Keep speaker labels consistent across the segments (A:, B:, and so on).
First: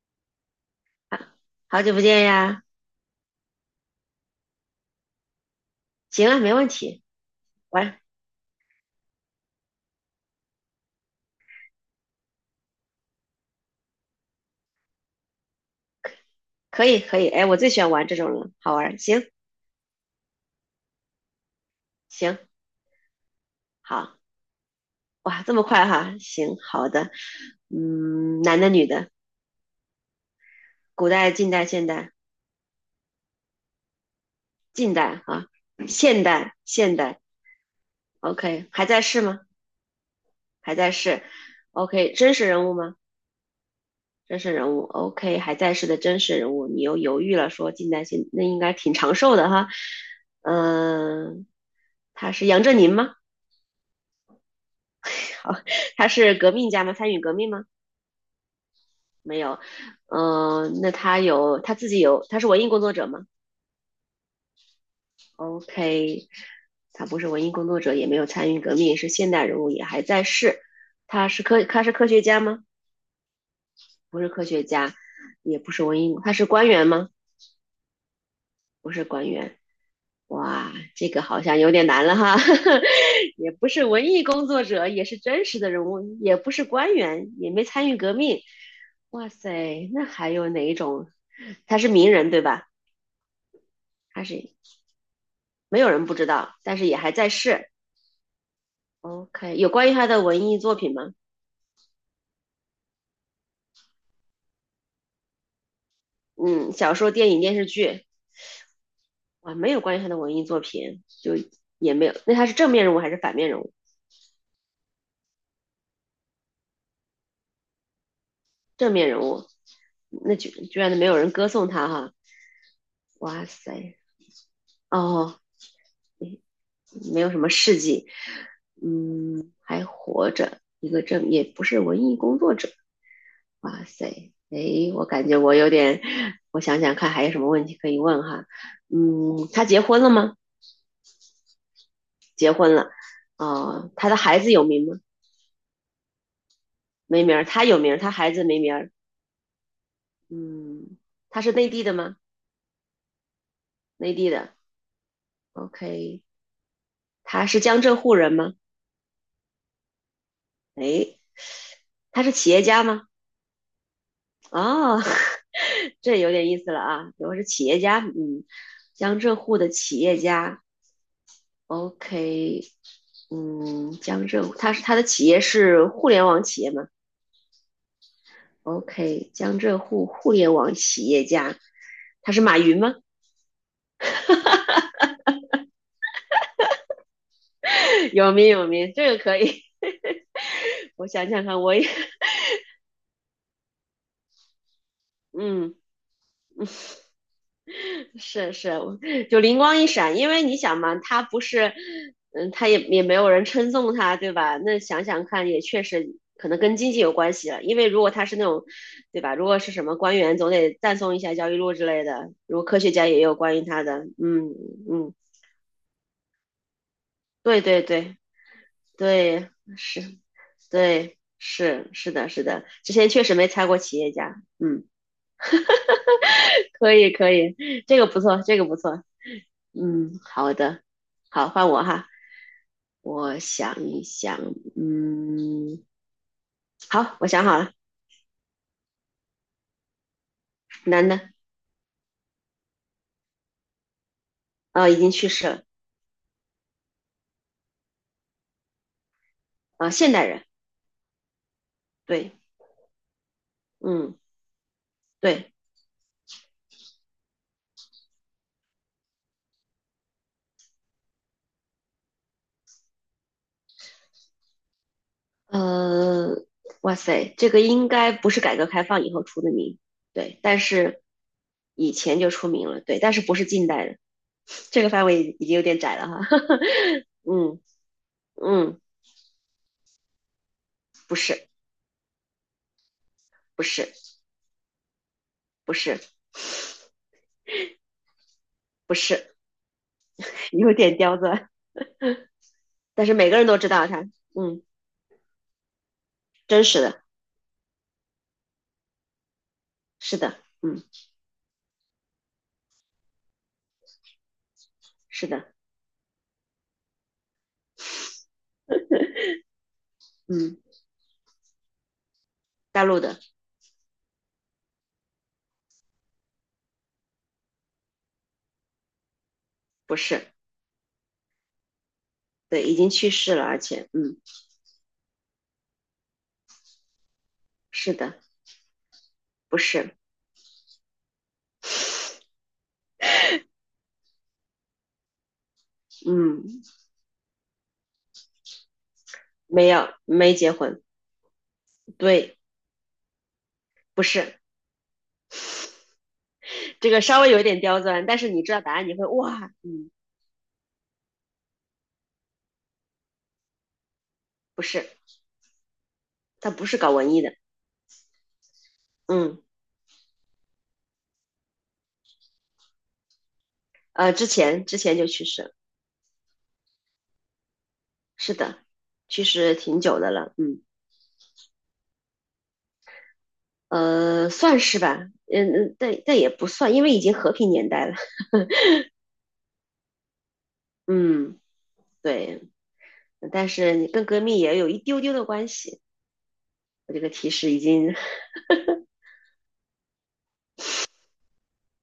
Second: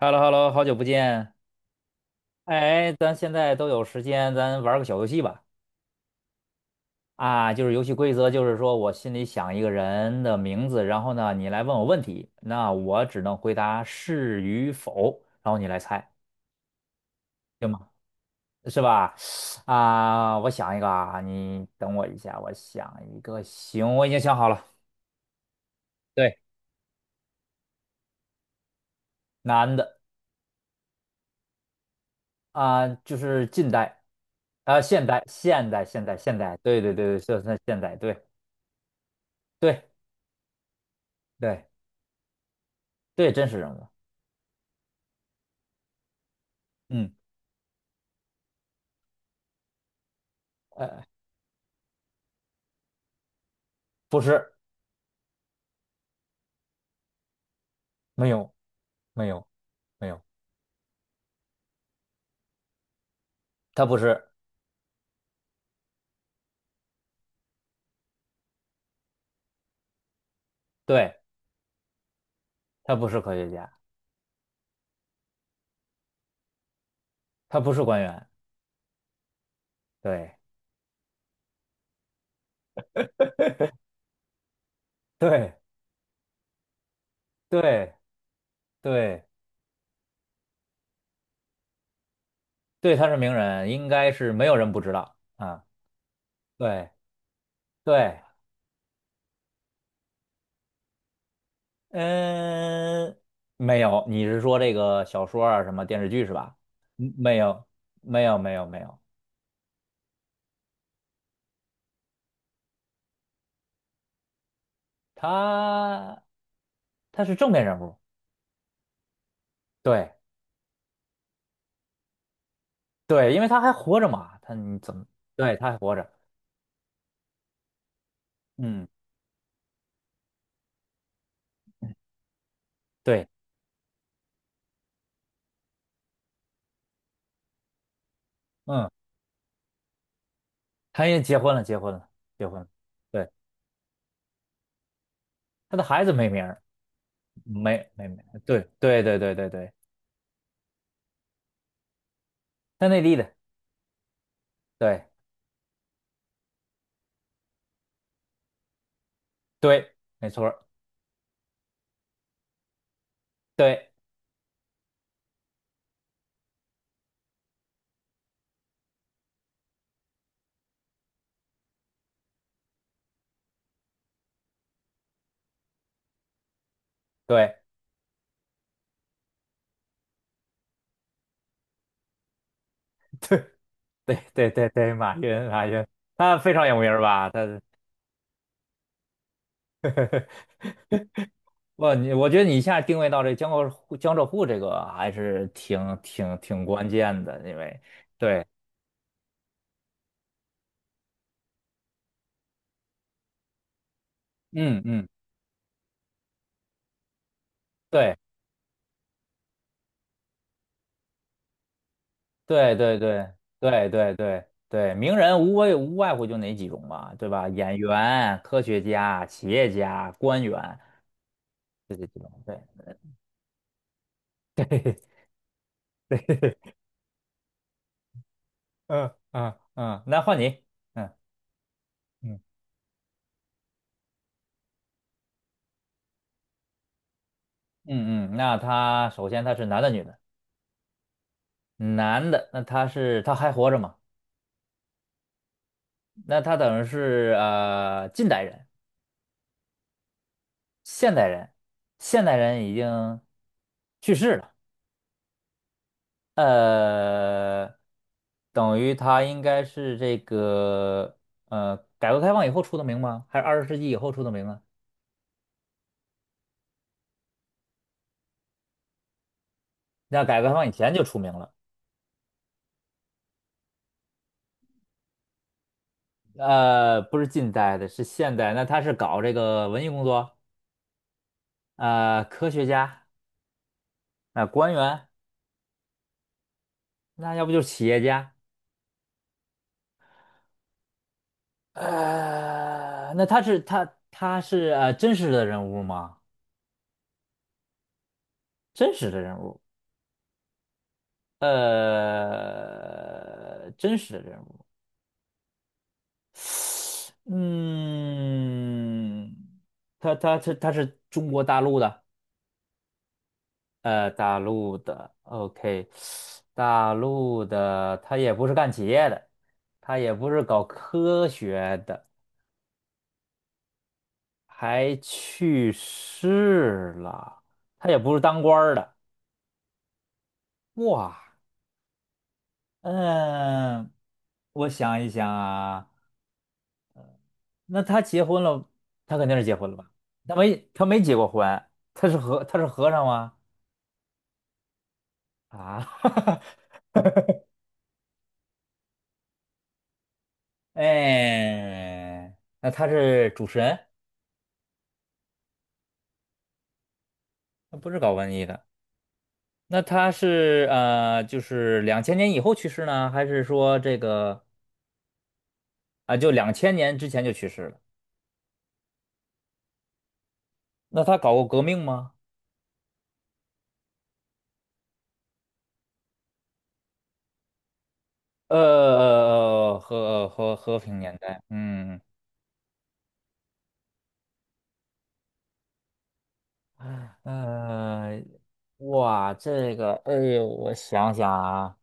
A: h e l l o h e l l o 好久不
B: 啊，
A: 见。
B: 好久不见呀！
A: 哎，咱现在都有时间，咱玩个小游戏吧。
B: 行啊，没问题，
A: 就是游戏
B: 玩
A: 规则，就是说我心里想一个人的名字，然后呢，你来问我问题，那我只能回答是与否，然后你来猜，
B: 可以可以。哎，我
A: 行
B: 最喜
A: 吗？
B: 欢玩这种了，好
A: 是
B: 玩儿。
A: 吧？
B: 行
A: 我想一个啊，你等我一下，
B: 行，
A: 我想一个。行，我已经
B: 好
A: 想好了。
B: 哇，这么快哈？
A: 对，
B: 行，好的。嗯，男的女的，
A: 男的。
B: 古代、近代、现代、
A: 就是近代。
B: 近
A: 现代，
B: 代啊，
A: 现代，现代，
B: 现
A: 现
B: 代
A: 代，对对
B: 现
A: 对对，
B: 代。
A: 就是现代，对
B: OK，还在世吗？
A: 对
B: 还在世。
A: 对
B: OK，真实人物吗？
A: 对，真实人物。
B: 真实人物。OK，还在世的真实人物。你又
A: 嗯。
B: 犹豫了，说近代现，那应该挺长寿的哈。
A: 呃，
B: 嗯、他是杨振宁吗？
A: 不是，
B: 他是革命家吗？参与革命吗？
A: 没有，没
B: 没
A: 有，
B: 有。
A: 没有，
B: 那他有他自己有，他是文艺工作者吗
A: 他不是。
B: ？OK，他不是文艺工作者，也没有参与革命，是现代人物，也还在世。
A: 对，
B: 他是科学家吗？
A: 他不是科学家，
B: 不是科学家，也不是文艺，他是官员吗？
A: 他不是官员。
B: 不是官员。
A: 对，
B: 哇，这个好像有点难了哈，也不是文艺工作者，也是真
A: 对，
B: 实的人物，也不是官员，也没参
A: 对，
B: 与革命。
A: 对，
B: 哇塞，那还有哪一种他是名人对吧？
A: 对，他是名人，应该
B: 他
A: 是没
B: 是
A: 有人不知道啊。
B: 没有人不知道，但是
A: 对，
B: 也还在世。
A: 对，
B: OK，有关于他的文艺作品吗？
A: 嗯，没有，你是说这个小说啊，什么电视剧是吧？
B: 嗯，小说、
A: 嗯
B: 电
A: 没
B: 影、电
A: 有，
B: 视剧，
A: 没有，没有，没有，
B: 哇，没有关于他的文艺作品，也没有。那他是正面人物还是反面人物？
A: 他他是正面人物。
B: 正面人物，
A: 对，
B: 那就居然没有人歌颂他哈！
A: 对，因
B: 哇
A: 为他还
B: 塞，
A: 活着嘛，他你怎么，
B: 哦，
A: 对，他还活着，
B: 没有什么事迹，
A: 嗯，
B: 嗯，还活着，一个正也不是文艺工作者。
A: 对，
B: 哇塞，诶，我感觉我有点，我想想看还有什么问题可以问哈。
A: 嗯。
B: 嗯，他结婚了吗？
A: 他也结婚了，结婚了，结
B: 结
A: 婚了。
B: 婚了。
A: 对，
B: 哦，他的孩子有名吗？
A: 他的孩子没名儿，
B: 没名儿，他有
A: 没
B: 名儿，
A: 没
B: 他
A: 没，
B: 孩子没
A: 对
B: 名儿。
A: 对对对对对，
B: 嗯，他是内地的吗？
A: 他内地的，
B: 内地的。
A: 对
B: OK，他是江浙沪人吗？
A: 对，没错儿
B: 诶，他是企业家吗？
A: 对
B: 哦，这有点意思了啊。我是企业家，嗯，江浙沪的企业家，OK，嗯，江浙沪，他的企业是互联网企业吗
A: 对
B: ？OK，江浙沪互联网企业家，他是马云吗？
A: 对对对对对，马云马云，他非常有名儿吧？他是
B: 有名有名，这个可以。我想想看，我也
A: 哇，你我觉得你一下定位到这江浙沪江浙沪这个还是
B: 嗯。
A: 挺关键的，因为对，
B: 是是，就灵光一闪，因为你想嘛，他不是，嗯，他也没有人称颂他，对吧？那
A: 嗯
B: 想
A: 嗯，
B: 想看，也确实可能跟经济有关系了，因为如果
A: 对。
B: 他是那种，对吧？如果是什么官员，总得赞颂一下焦裕禄之类的。如果
A: 对
B: 科学
A: 对
B: 家也
A: 对
B: 有关于他
A: 对
B: 的，
A: 对对
B: 嗯
A: 对，
B: 嗯，
A: 名人无外乎就哪几种嘛，对吧？
B: 对
A: 演
B: 对对
A: 员、科学家、企
B: 对，
A: 业家、
B: 是，
A: 官员，
B: 对是
A: 就这
B: 是
A: 几
B: 的
A: 种。
B: 是
A: 对，
B: 的，之前确实没猜过企业家，嗯，可以可以，这个不错，这个不错，
A: 嗯嗯嗯，
B: 嗯，
A: 那换
B: 好
A: 你。
B: 的，
A: 嗯
B: 好，换我哈。
A: 嗯
B: 我想一想，嗯，好，我想好了，
A: 嗯嗯，那他首先他是男的女的？
B: 男的，
A: 男的，那他还活着吗？
B: 已经去世了，
A: 那他等于是近代人、
B: 现代人，
A: 现代人，现
B: 对，
A: 代人已经去
B: 嗯，
A: 世了。
B: 对，
A: 呃，等于他应该是这个改革开放以后出的名吗？还是20世纪以后出的名啊？
B: 呃，哇塞，这个应该不是改革开放以后出的名，
A: 那
B: 对，
A: 改革开
B: 但
A: 放以前
B: 是
A: 就出名了。
B: 以前就出名了，对，但是不是近代的，这个范围已经有点窄了哈，
A: 不 是近
B: 嗯
A: 代的，是现代。那他
B: 嗯，
A: 是搞这个文艺工作，
B: 不是，
A: 科学家，
B: 不是，
A: 官员，
B: 不是，
A: 那要不就是企业家。
B: 不是，有点刁钻，但是
A: 那
B: 每个
A: 他
B: 人都
A: 是
B: 知道他，嗯，
A: 真实的人物吗？
B: 真实的，
A: 真实的人物。
B: 是的，嗯，
A: 真实的人物。
B: 是的。
A: 嗯，他他他
B: 嗯，
A: 他是中国大陆的。
B: 大陆的
A: 大陆的，OK，大陆的，他也不是干企业的，
B: 不
A: 他也
B: 是，
A: 不是搞科学的，
B: 对，已经去世了，而且，嗯，
A: 还去世了，他
B: 是
A: 也不
B: 的，
A: 是当官儿的。
B: 不是，
A: 哇，嗯，我想一想啊，
B: 嗯，
A: 那他结婚了，他肯定是结
B: 没
A: 婚了
B: 有，
A: 吧？他
B: 没结
A: 没
B: 婚，
A: 他没结过婚。他是
B: 对，
A: 和他是和尚吗？
B: 不是，
A: 啊，
B: 这个稍微有一点刁钻，但是你知道答案，你会哇，嗯，
A: 哎，那他是主持人，
B: 不是，他不是搞文艺的，
A: 他不是搞文艺的。
B: 嗯，
A: 那他是就是两千年以后去世呢，还是说这
B: 之
A: 个
B: 前之前就去世了，
A: 啊，就两千年之前就去世了？
B: 是的，去世挺久的了，嗯，
A: 那他搞过革命吗？
B: 算是吧，嗯嗯，但也不算，因为已经和平年代了，
A: 和平年
B: 嗯，
A: 代。嗯
B: 对，但是你跟革命也有一丢丢的关系，我这个提示已经，
A: 呃，哇，这个，哎呦，我想想啊，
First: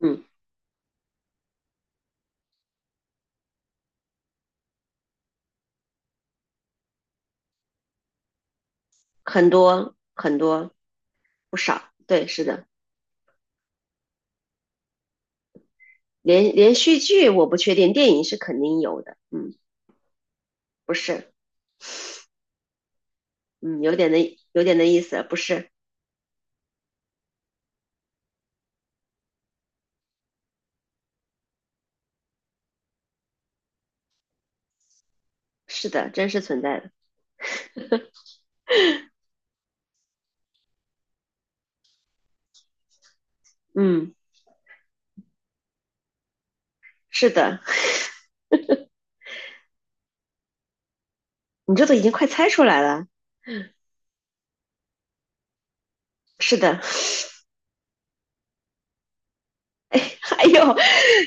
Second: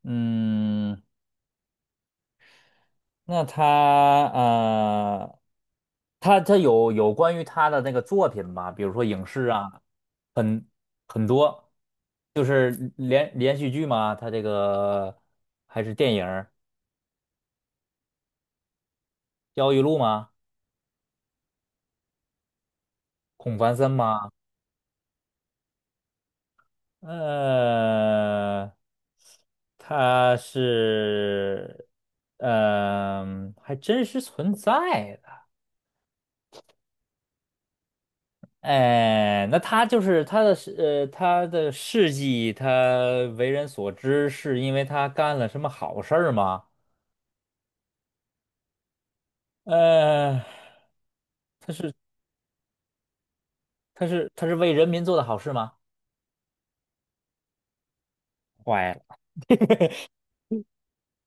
B: 嗯。
A: 嗯。那他呃，他有关于他的那个作品吗？比如说影视
B: 很
A: 啊，
B: 多很
A: 很
B: 多
A: 很
B: 不
A: 多，
B: 少，对，是
A: 就
B: 的，
A: 是连续剧吗？他这个还是电影儿
B: 连续剧我不确定，电影是肯定有的，嗯，
A: 焦裕禄》吗？
B: 不是，
A: 孔繁
B: 嗯，
A: 森吗？
B: 有点的意思，不是，
A: 呃，他是，还真实存在的。
B: 是的，真实存在的，
A: 哎，那他就是他的事迹，他为人所
B: 嗯，
A: 知，是因为他干了什么好事儿吗？
B: 是的，
A: 呃，
B: 你这都已经快猜出来了，
A: 他是为人民做的好事吗？
B: 是的，
A: 坏了，
B: 哎呦，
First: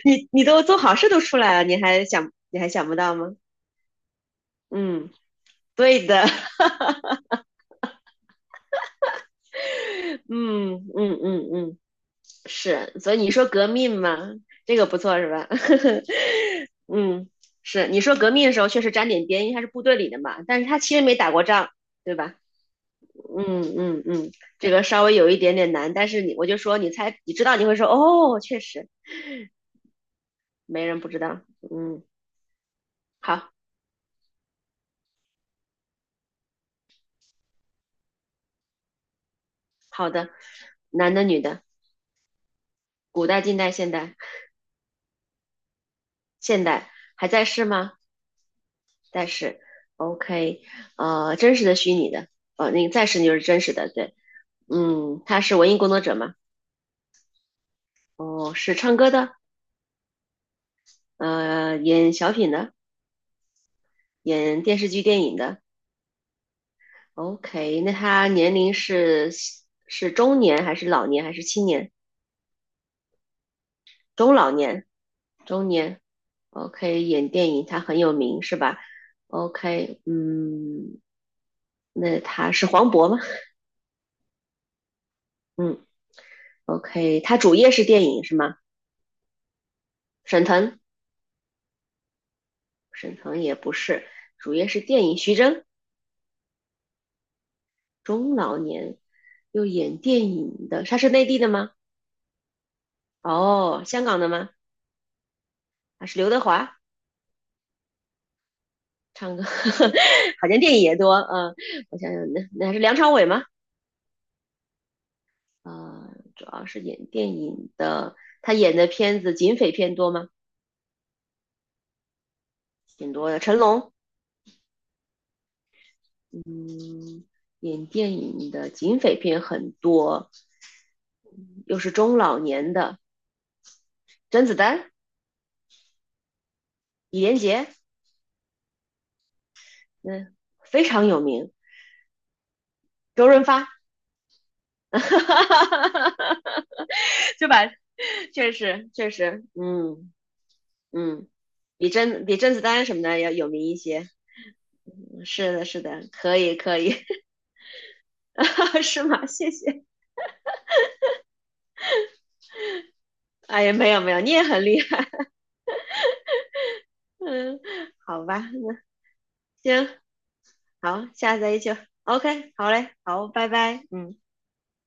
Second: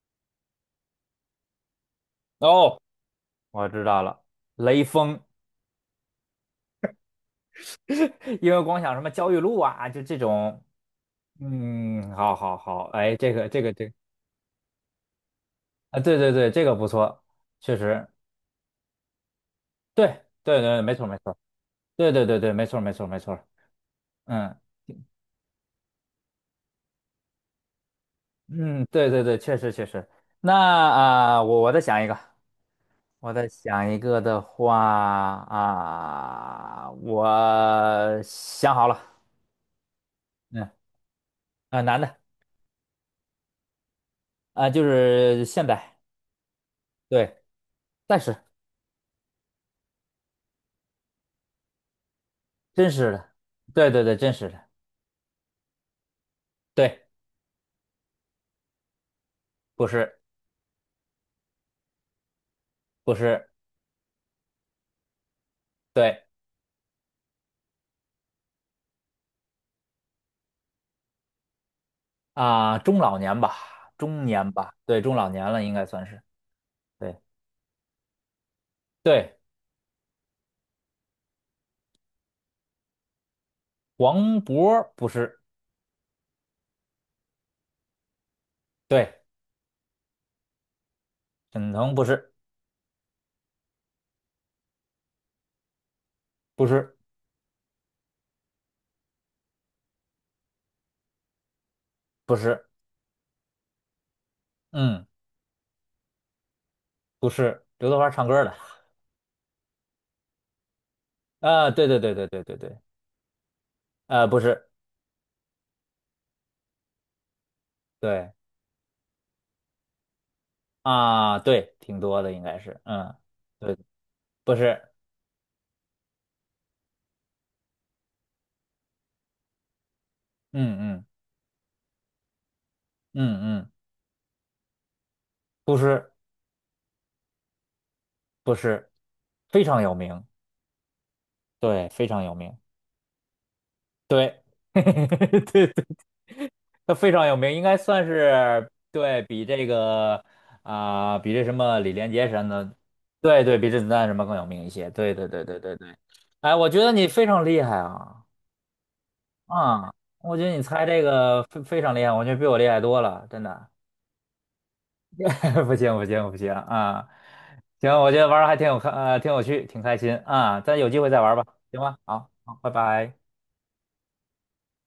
B: 你都做好事都出来了，你还
A: 哦，
B: 想不到吗？
A: 我知道了，雷
B: 嗯，
A: 锋。
B: 对的，
A: 因为光想什么焦裕禄啊，就这 种。
B: 嗯嗯嗯嗯，
A: 嗯，好好好，
B: 是，所
A: 哎，
B: 以你
A: 这
B: 说
A: 个
B: 革命嘛，这个不错是吧？
A: 对对对，这个 不错，
B: 嗯，
A: 确
B: 是你
A: 实，
B: 说革命的时候确实沾点边，因为他是部队里的
A: 对
B: 嘛，但
A: 对
B: 是他
A: 对，
B: 其
A: 没
B: 实
A: 错
B: 没
A: 没
B: 打
A: 错，
B: 过仗，
A: 对
B: 对
A: 对
B: 吧？
A: 对对，没错没错没错。
B: 嗯嗯嗯，
A: 嗯。
B: 这个稍微有一点点难，但是我就说你猜，你知道你会说哦，确
A: 嗯，
B: 实
A: 对对对，确实确实。那
B: 没人不知道。
A: 我再想
B: 嗯，
A: 一个，我再
B: 好
A: 想一个的话啊、我想好了。
B: 好的，
A: 嗯
B: 男的女的，
A: 男的。
B: 古代、近代、现代，
A: 就是现代，
B: 现代还
A: 对，
B: 在世吗？
A: 但是
B: 在世。OK，真实的、虚拟的，那
A: 真
B: 个在
A: 实
B: 世
A: 的，
B: 就是真实
A: 对
B: 的，
A: 对
B: 对。
A: 对，真实的，
B: 嗯，他是文艺工作者嘛？
A: 对，
B: 哦，是唱歌的，
A: 不是
B: 演小品的，
A: 不是，
B: 演电视剧、电影的。
A: 对
B: OK，那他年龄是是中年还是老年还是青年？
A: 啊、中老年吧，中
B: 中
A: 年
B: 老
A: 吧，
B: 年，
A: 对，中老年了
B: 中
A: 应该
B: 年。
A: 算是，
B: OK，
A: 对
B: 演电影他很有名是吧
A: 对，
B: ？OK，嗯，那他是黄渤吗？
A: 黄渤不是，
B: 嗯，OK，他主业是电影是吗？
A: 对，
B: 沈腾，
A: 沈腾不是，
B: 沈腾也不是，主业是电影。徐峥，
A: 不是
B: 中老年又演电影的，他是内地的吗？
A: 不是，
B: 哦，香港的吗？
A: 嗯。
B: 他是刘德华。
A: 不是刘德华唱歌的，
B: 唱歌 好像电影也多，啊，
A: 啊，对
B: 我
A: 对
B: 想
A: 对
B: 想，
A: 对对
B: 那
A: 对
B: 那还
A: 对。
B: 是梁朝伟吗？
A: 不是，
B: 呃，主要是演电影的，
A: 对
B: 他演的片子警匪片多吗？
A: 啊，对，挺多的应该是，
B: 挺
A: 嗯，
B: 多的。成
A: 对，
B: 龙，
A: 不是，
B: 嗯，演电影的警匪片很多，
A: 嗯嗯
B: 嗯又是中老年的，
A: 嗯嗯，
B: 甄子丹、
A: 不是
B: 李连杰，
A: 不是，非常有名，
B: 嗯，非常有名。
A: 对，非常有名，
B: 周润发，
A: 对，对对，他非常有
B: 对
A: 名，应
B: 吧？
A: 该算
B: 确
A: 是
B: 实，确
A: 对比
B: 实，
A: 这
B: 嗯
A: 个啊、
B: 嗯，
A: 比这什么李连杰
B: 比
A: 什么
B: 甄子
A: 的，
B: 丹什么的要
A: 对
B: 有
A: 对，
B: 名
A: 比
B: 一
A: 甄子丹
B: 些。
A: 什么更有名一些，对
B: 嗯
A: 对对
B: 是
A: 对
B: 的，
A: 对
B: 是
A: 对。
B: 的，可
A: 哎，
B: 以，
A: 我
B: 可
A: 觉得
B: 以，
A: 你非常厉害啊。
B: 是吗？谢谢。
A: 啊，我觉得你猜这个非常厉害，我觉得比我厉害多了，真
B: 哎
A: 的。
B: 呀，没有没有，你也很厉害。
A: 不行不行不行啊！
B: 嗯，
A: 行，我觉
B: 好
A: 得玩
B: 吧，
A: 儿还挺有看，挺有趣，挺
B: 行，
A: 开心啊。咱有机
B: 好，
A: 会再玩儿
B: 下次
A: 吧，
B: 再一起。
A: 行吗？好，
B: OK，
A: 好，拜
B: 好嘞，
A: 拜。
B: 好，拜拜。嗯。